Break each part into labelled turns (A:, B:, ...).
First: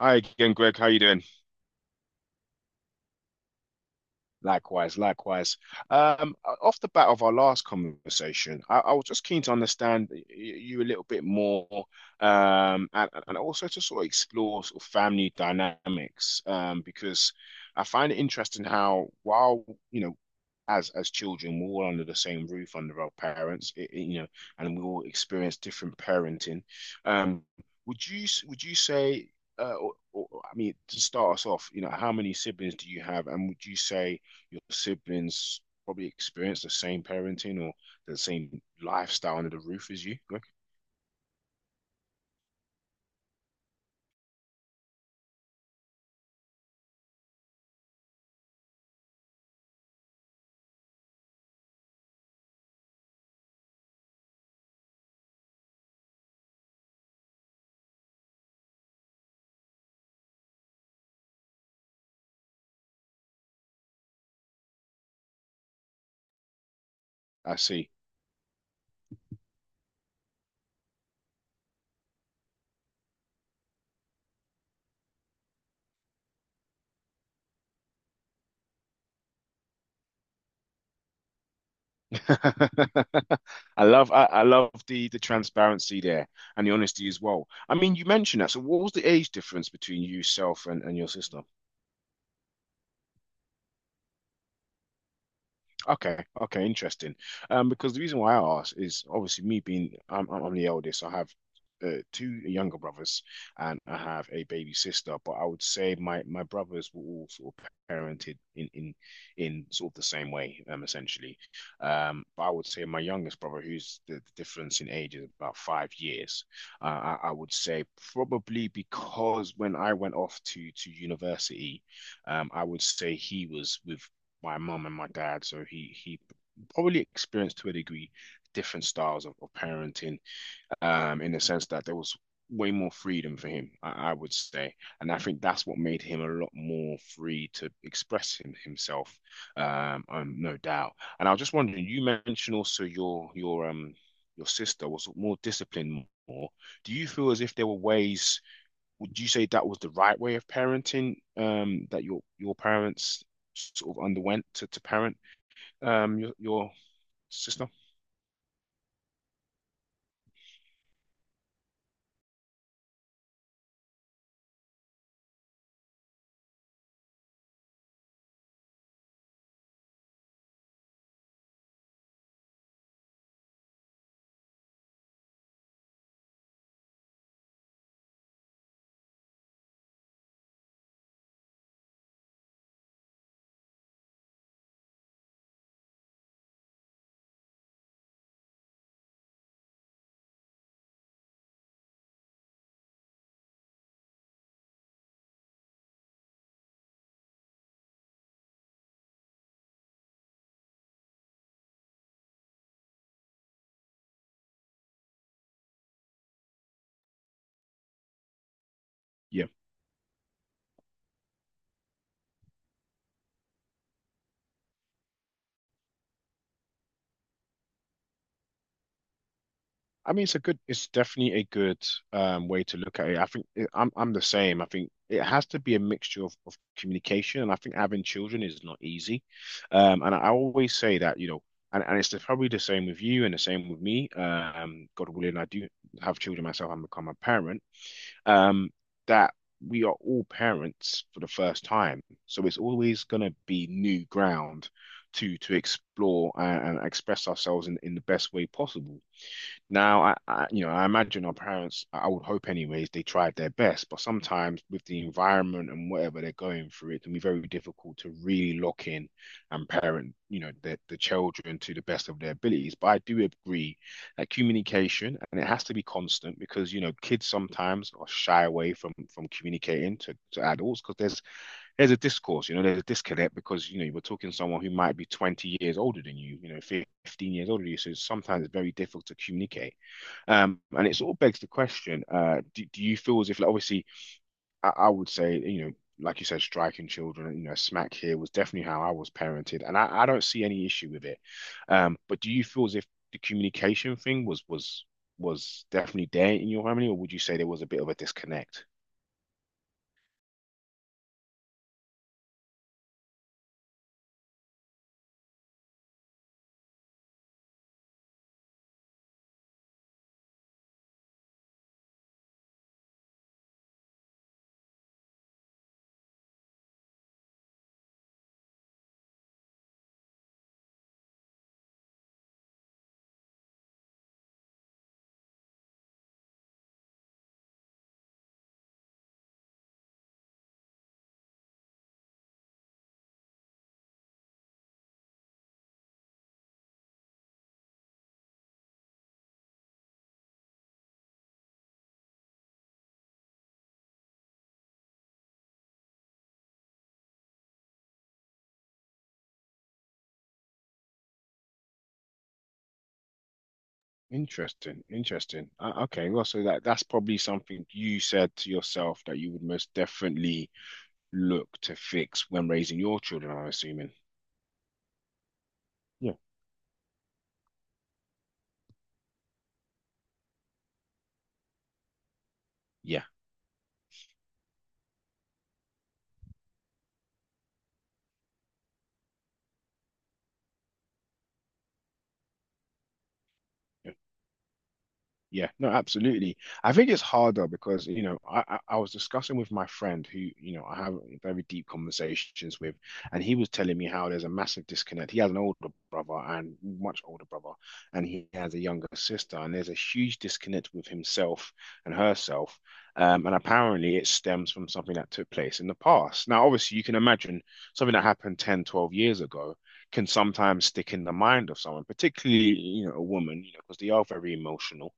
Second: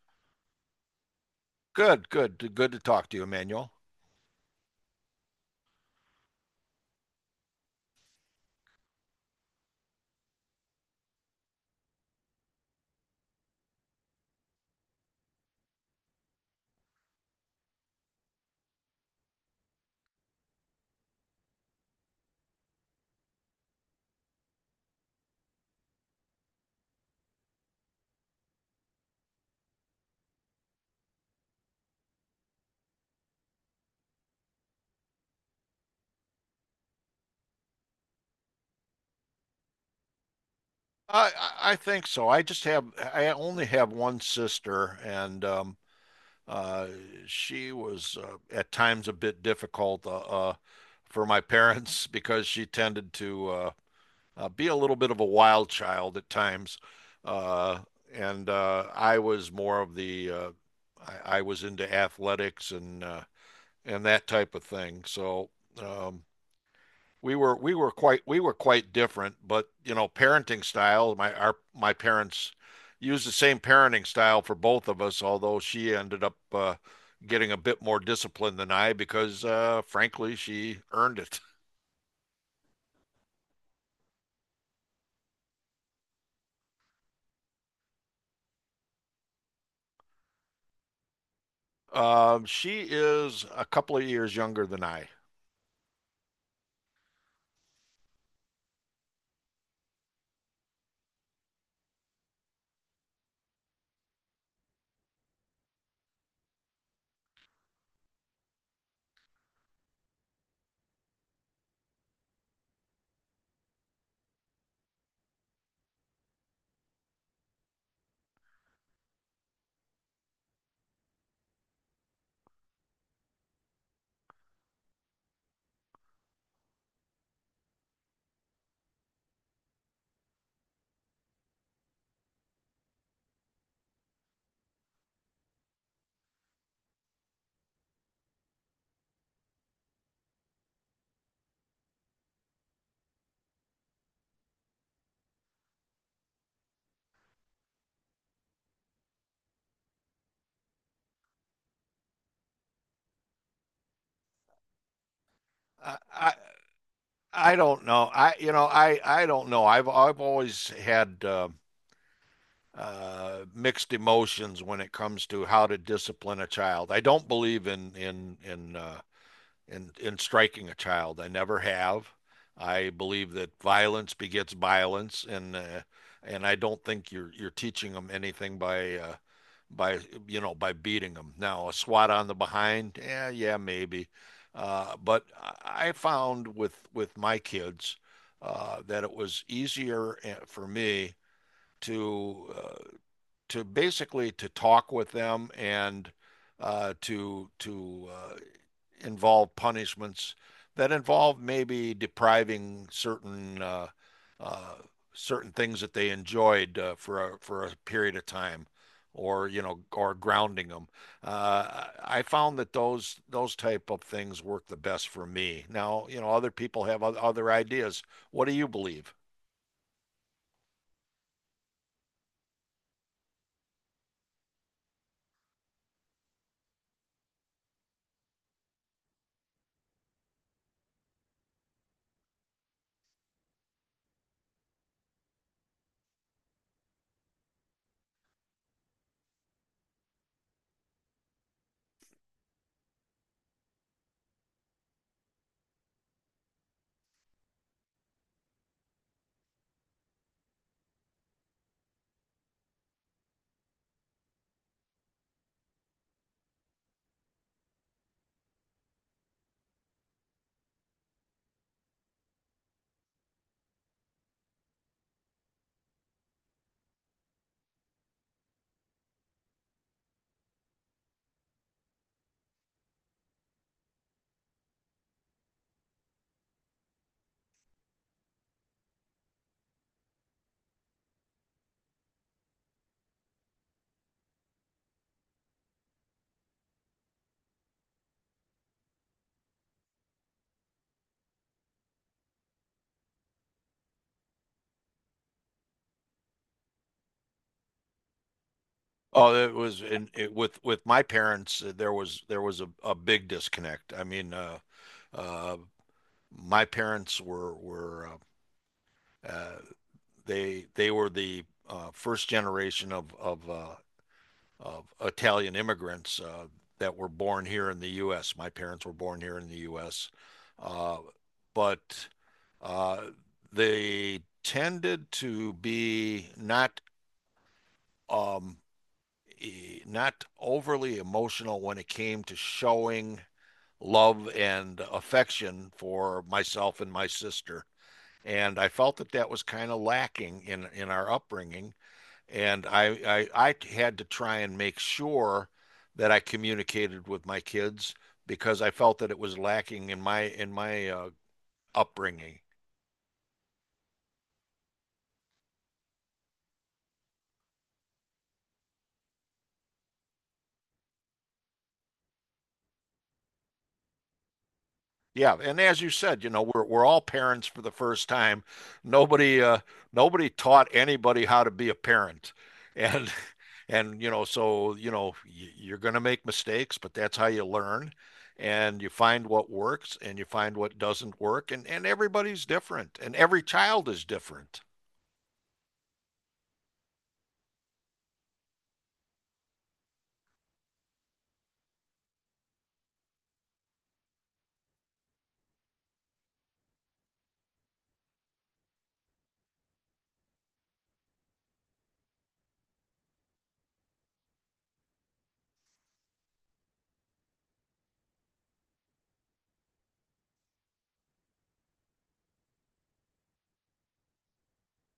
A: Hi again, Greg. How you doing?
B: Good, good, good to talk to you, Emmanuel.
A: Likewise, likewise. Um, Off the bat of our last conversation, I was just keen to understand you a little bit more, and also to sort of explore sort of family dynamics, because I find it interesting how while you know, as children, we're all under the same roof under our parents, and we all experience different parenting. Um, would you say? I mean, to start us off, you know, how many siblings do you have, and would you say your siblings probably experience the same parenting or the same lifestyle under the roof as you?
B: I think so. I only have one sister, and uh, she was at times a bit difficult uh, for my parents because she tended to be a little bit of a wild child at times, uh, and I was more of the I was into athletics and that type of thing. So um, we were
A: I
B: we were
A: see.
B: quite we were quite different, but you know, parenting style, my parents used the same parenting style for both of us, although she ended up getting a bit more discipline than I because frankly, she earned it.
A: I love the transparency there and the honesty as well. I mean, you mentioned that. So what was the age difference between yourself and your sister?
B: She is a couple of years younger than I.
A: Okay, okay, interesting. Because the reason why I ask is obviously me being I'm the eldest. I have two younger brothers, and I have a baby sister. But I would say my brothers were all sort of parented in in sort of the same way, essentially. But I would say my youngest brother, the difference in age is about 5 years. Uh, I would say probably because when I went off to university, I would say he was with my mum and my dad, so he probably experienced, to a degree, different styles of parenting, in the sense that there was way more freedom for him, I would say, and I think that's what made him a lot more free to express himself, no doubt. And I was just wondering, you mentioned also your sister was more. Do you feel as if there were ways, would you say that was the right way of parenting, that your parents sort of underwent to parent,
B: I, I
A: your
B: I
A: sister?
B: don't know. I I don't know. I've always had mixed emotions when it comes to how to discipline a child. I don't believe in striking a child. I never have. I believe that violence begets violence, and I don't think you're teaching them anything by you know by beating them. Now a swat on the behind, yeah, yeah, maybe, but I found with my kids that it was easier for me to uh, to basically to talk with them and to involve punishments that involve maybe depriving certain uh, certain things that they enjoyed for a period of time,
A: Yeah.
B: or you know, or grounding them. I found that those type of things work the best for me. Now, you know, other people have other ideas. What do you believe?
A: I mean, it's a good, it's definitely a good, way to look at it. I think it, I'm the same. I think it has to be a mixture of communication, and I think having children is not easy. And I always say that, and it's the, probably the same with you and the same with me. God willing, I do have children myself and become a parent, um, that we are all parents for the first time. So it's always going to be new ground to explore and express ourselves in the best way possible. Now, I, you know, I imagine our parents, I would hope anyways, they tried their best, but sometimes with the environment and whatever they're going through, it can be very difficult to really lock in and parent, you know, the children to the best of their abilities. But I do agree that communication, and it has to be constant because, you know, kids sometimes are shy away from communicating to adults because there's a discourse, you know, there's a disconnect because, you know, you're talking to someone who might be 20 years older than you, you know, 15 years older than you. So sometimes it's very difficult to communicate. And it sort of begs the question, do you feel as if, like, obviously, I would say, you know, like you said, striking children, you know, smack here was definitely how I was parented, and I don't see any issue with it. But do you feel as if the communication thing was definitely there in your family, or would you say there was a bit of a disconnect?
B: Oh, it was in it, with my parents. There was a big disconnect. I mean, uh, my parents were uh, uh, they were the first generation of Italian immigrants that were born here in the U.S. My parents were born here in the U.S., uh, but uh, they tended to be not um, not overly emotional when it came to showing love and affection for myself and my sister. And I felt that that was kind of lacking in our upbringing. And I had to try and make sure that I communicated with my kids because I felt that it was lacking in my upbringing.
A: Interesting, interesting. Okay, well, so that that's probably something you said to yourself that you would most definitely look to fix when raising your children, I'm assuming.
B: Yeah, and as you
A: Yeah.
B: said, you know, we're all parents for the first time. Nobody uh, Nobody taught anybody how to be a parent,
A: Yeah.
B: and and you know, so you know, you're going to make mistakes, but that's how you learn, and you find what works and you find what doesn't work, and everybody's different, and every child is different.
A: Yeah, no, absolutely. I think it's harder because, you know, I was discussing with my friend who, you know, I have very deep conversations with, and he was telling me how there's a massive disconnect. He has an older brother, and much older brother, and he has a younger sister, and there's a huge disconnect with himself and herself. And apparently it stems from something that took place in the past. Now, obviously, you can imagine something that happened 10, 12 years ago can sometimes stick in the mind of someone, particularly, you know, a woman, you know, because they are very emotional,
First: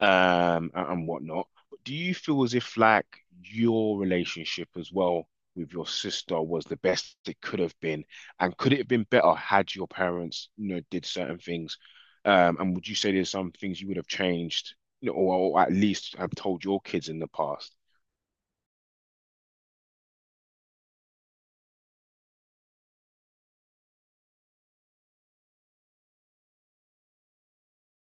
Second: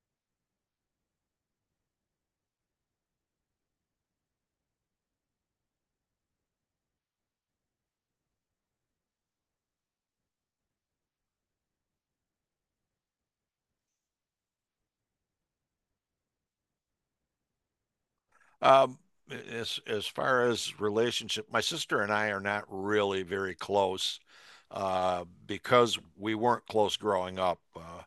A: and whatnot. But do you feel as if, like, your relationship as well with your sister was the best it could have been, and could it have been better had your parents, you know, did certain things? And would you say there's some things you would have changed, you know, or at least have told your kids in the past?
B: Um, as far as relationship, my sister and I are not really very close because we weren't close growing up.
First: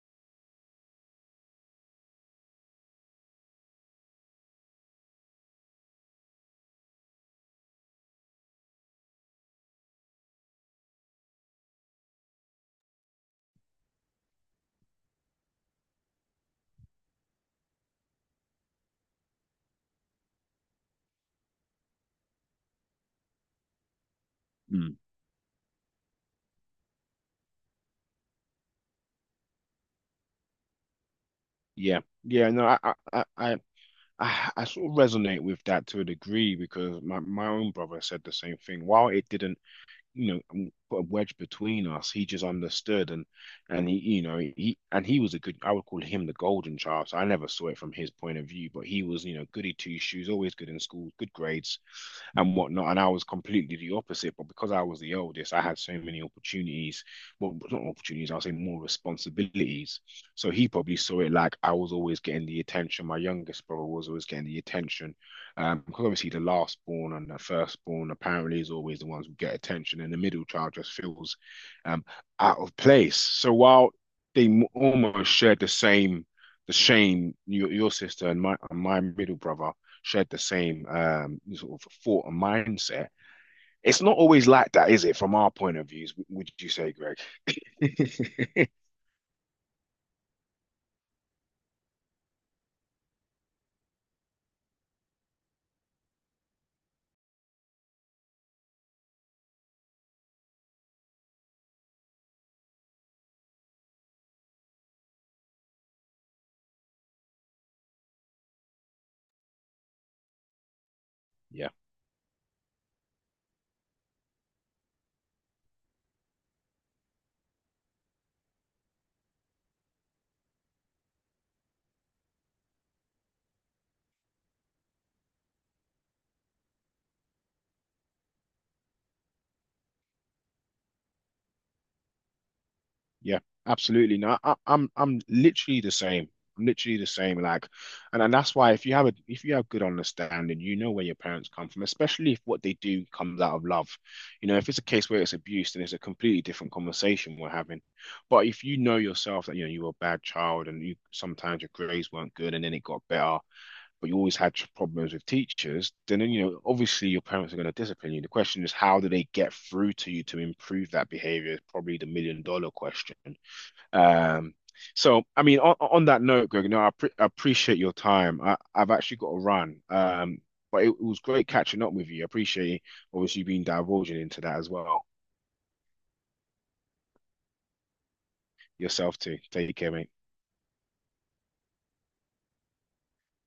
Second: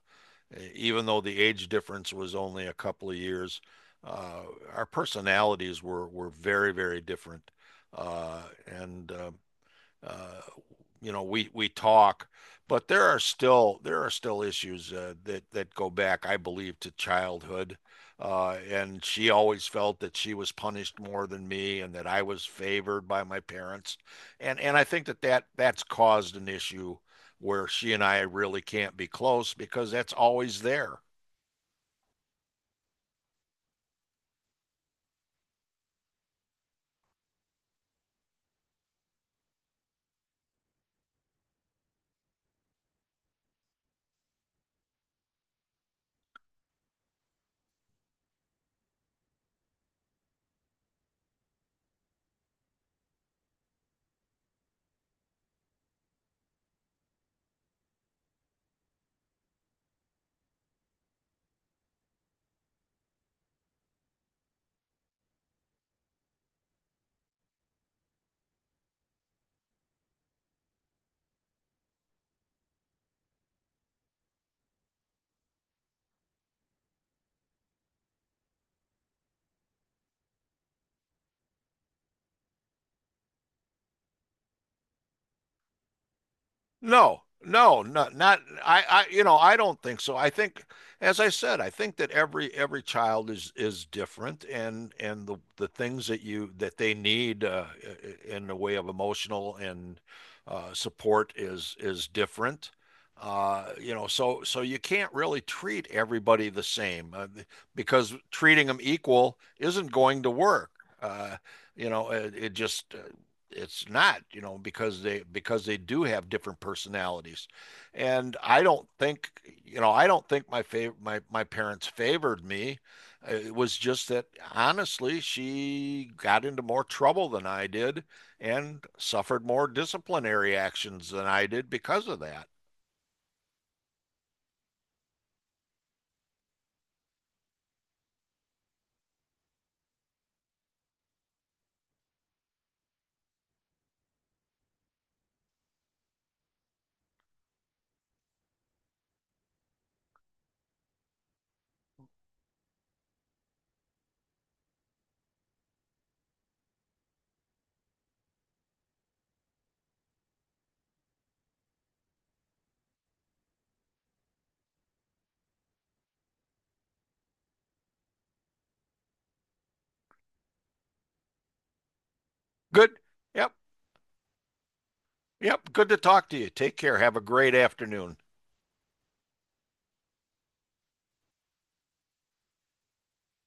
B: Even though the age difference was only a couple of years, uh, our personalities were very, very different. Uh, and uh, you know, we talk, but there are still issues that that go back, I believe, to childhood. And she always felt that she was punished more than me, and that I was favored by my parents. And I
A: Mm.
B: think that's caused an issue where she and I really can't be close because that's always there.
A: Yeah, no, I sort of resonate with that to a degree because my own brother said the same thing. While it didn't, you know, put a wedge between us. He just understood, and he you know he and he was a good— I would call him the golden child. So I never saw it from his point of view, but he was, you know, goody two shoes, always good in school, good grades and whatnot. And I was completely the opposite, but because I was the oldest, I had so many opportunities. Well, not opportunities, I'll say more responsibilities. So he probably saw it like I was always getting the attention. My youngest brother was always getting the attention. Because obviously the last born and the first born apparently is always the ones who get attention, and the middle child just feels, um, out of place. So while they almost shared the same, the shame, your sister and my middle brother shared the same, sort of thought and mindset. It's not always like that, is it? From our point of views, would you say, Greg?
B: No, no, not not I, I you know, I don't think so. I think, as I said, I think that every child is different and the things that they need in the way of emotional and support is different. You know, so so you can't really treat everybody the same because treating them equal isn't going to work. Uh,
A: Yeah,
B: you know, it just it's not you know because they do have different personalities, and I don't think I don't think my my parents favored me. It was just that honestly she got into more trouble than I did and suffered more disciplinary actions than I did because of that.
A: yeah, absolutely. No, I'm literally the same. I'm literally the same. Like, and that's why if you have a— if you have good understanding, you know where your parents come from, especially if what they do comes out of love. You know, if it's a case where it's abuse, then it's a completely different conversation we're having. But if you know yourself that you know you were a bad child and you sometimes your grades weren't good and then it got better, but you always had problems with teachers, then, you know, obviously your parents are going to discipline you. The question is, how do they get through to you to improve that behavior is probably the million-dollar question. Um, so I mean, on that note, Greg, no, I, pre I appreciate your time. I've actually got to run, but it was great catching up with you. I appreciate
B: Good.
A: obviously you
B: Yep.
A: being divulging into that as well.
B: Yep, good to talk to you. Take care. Have a great afternoon.
A: Yourself too. Take care, mate.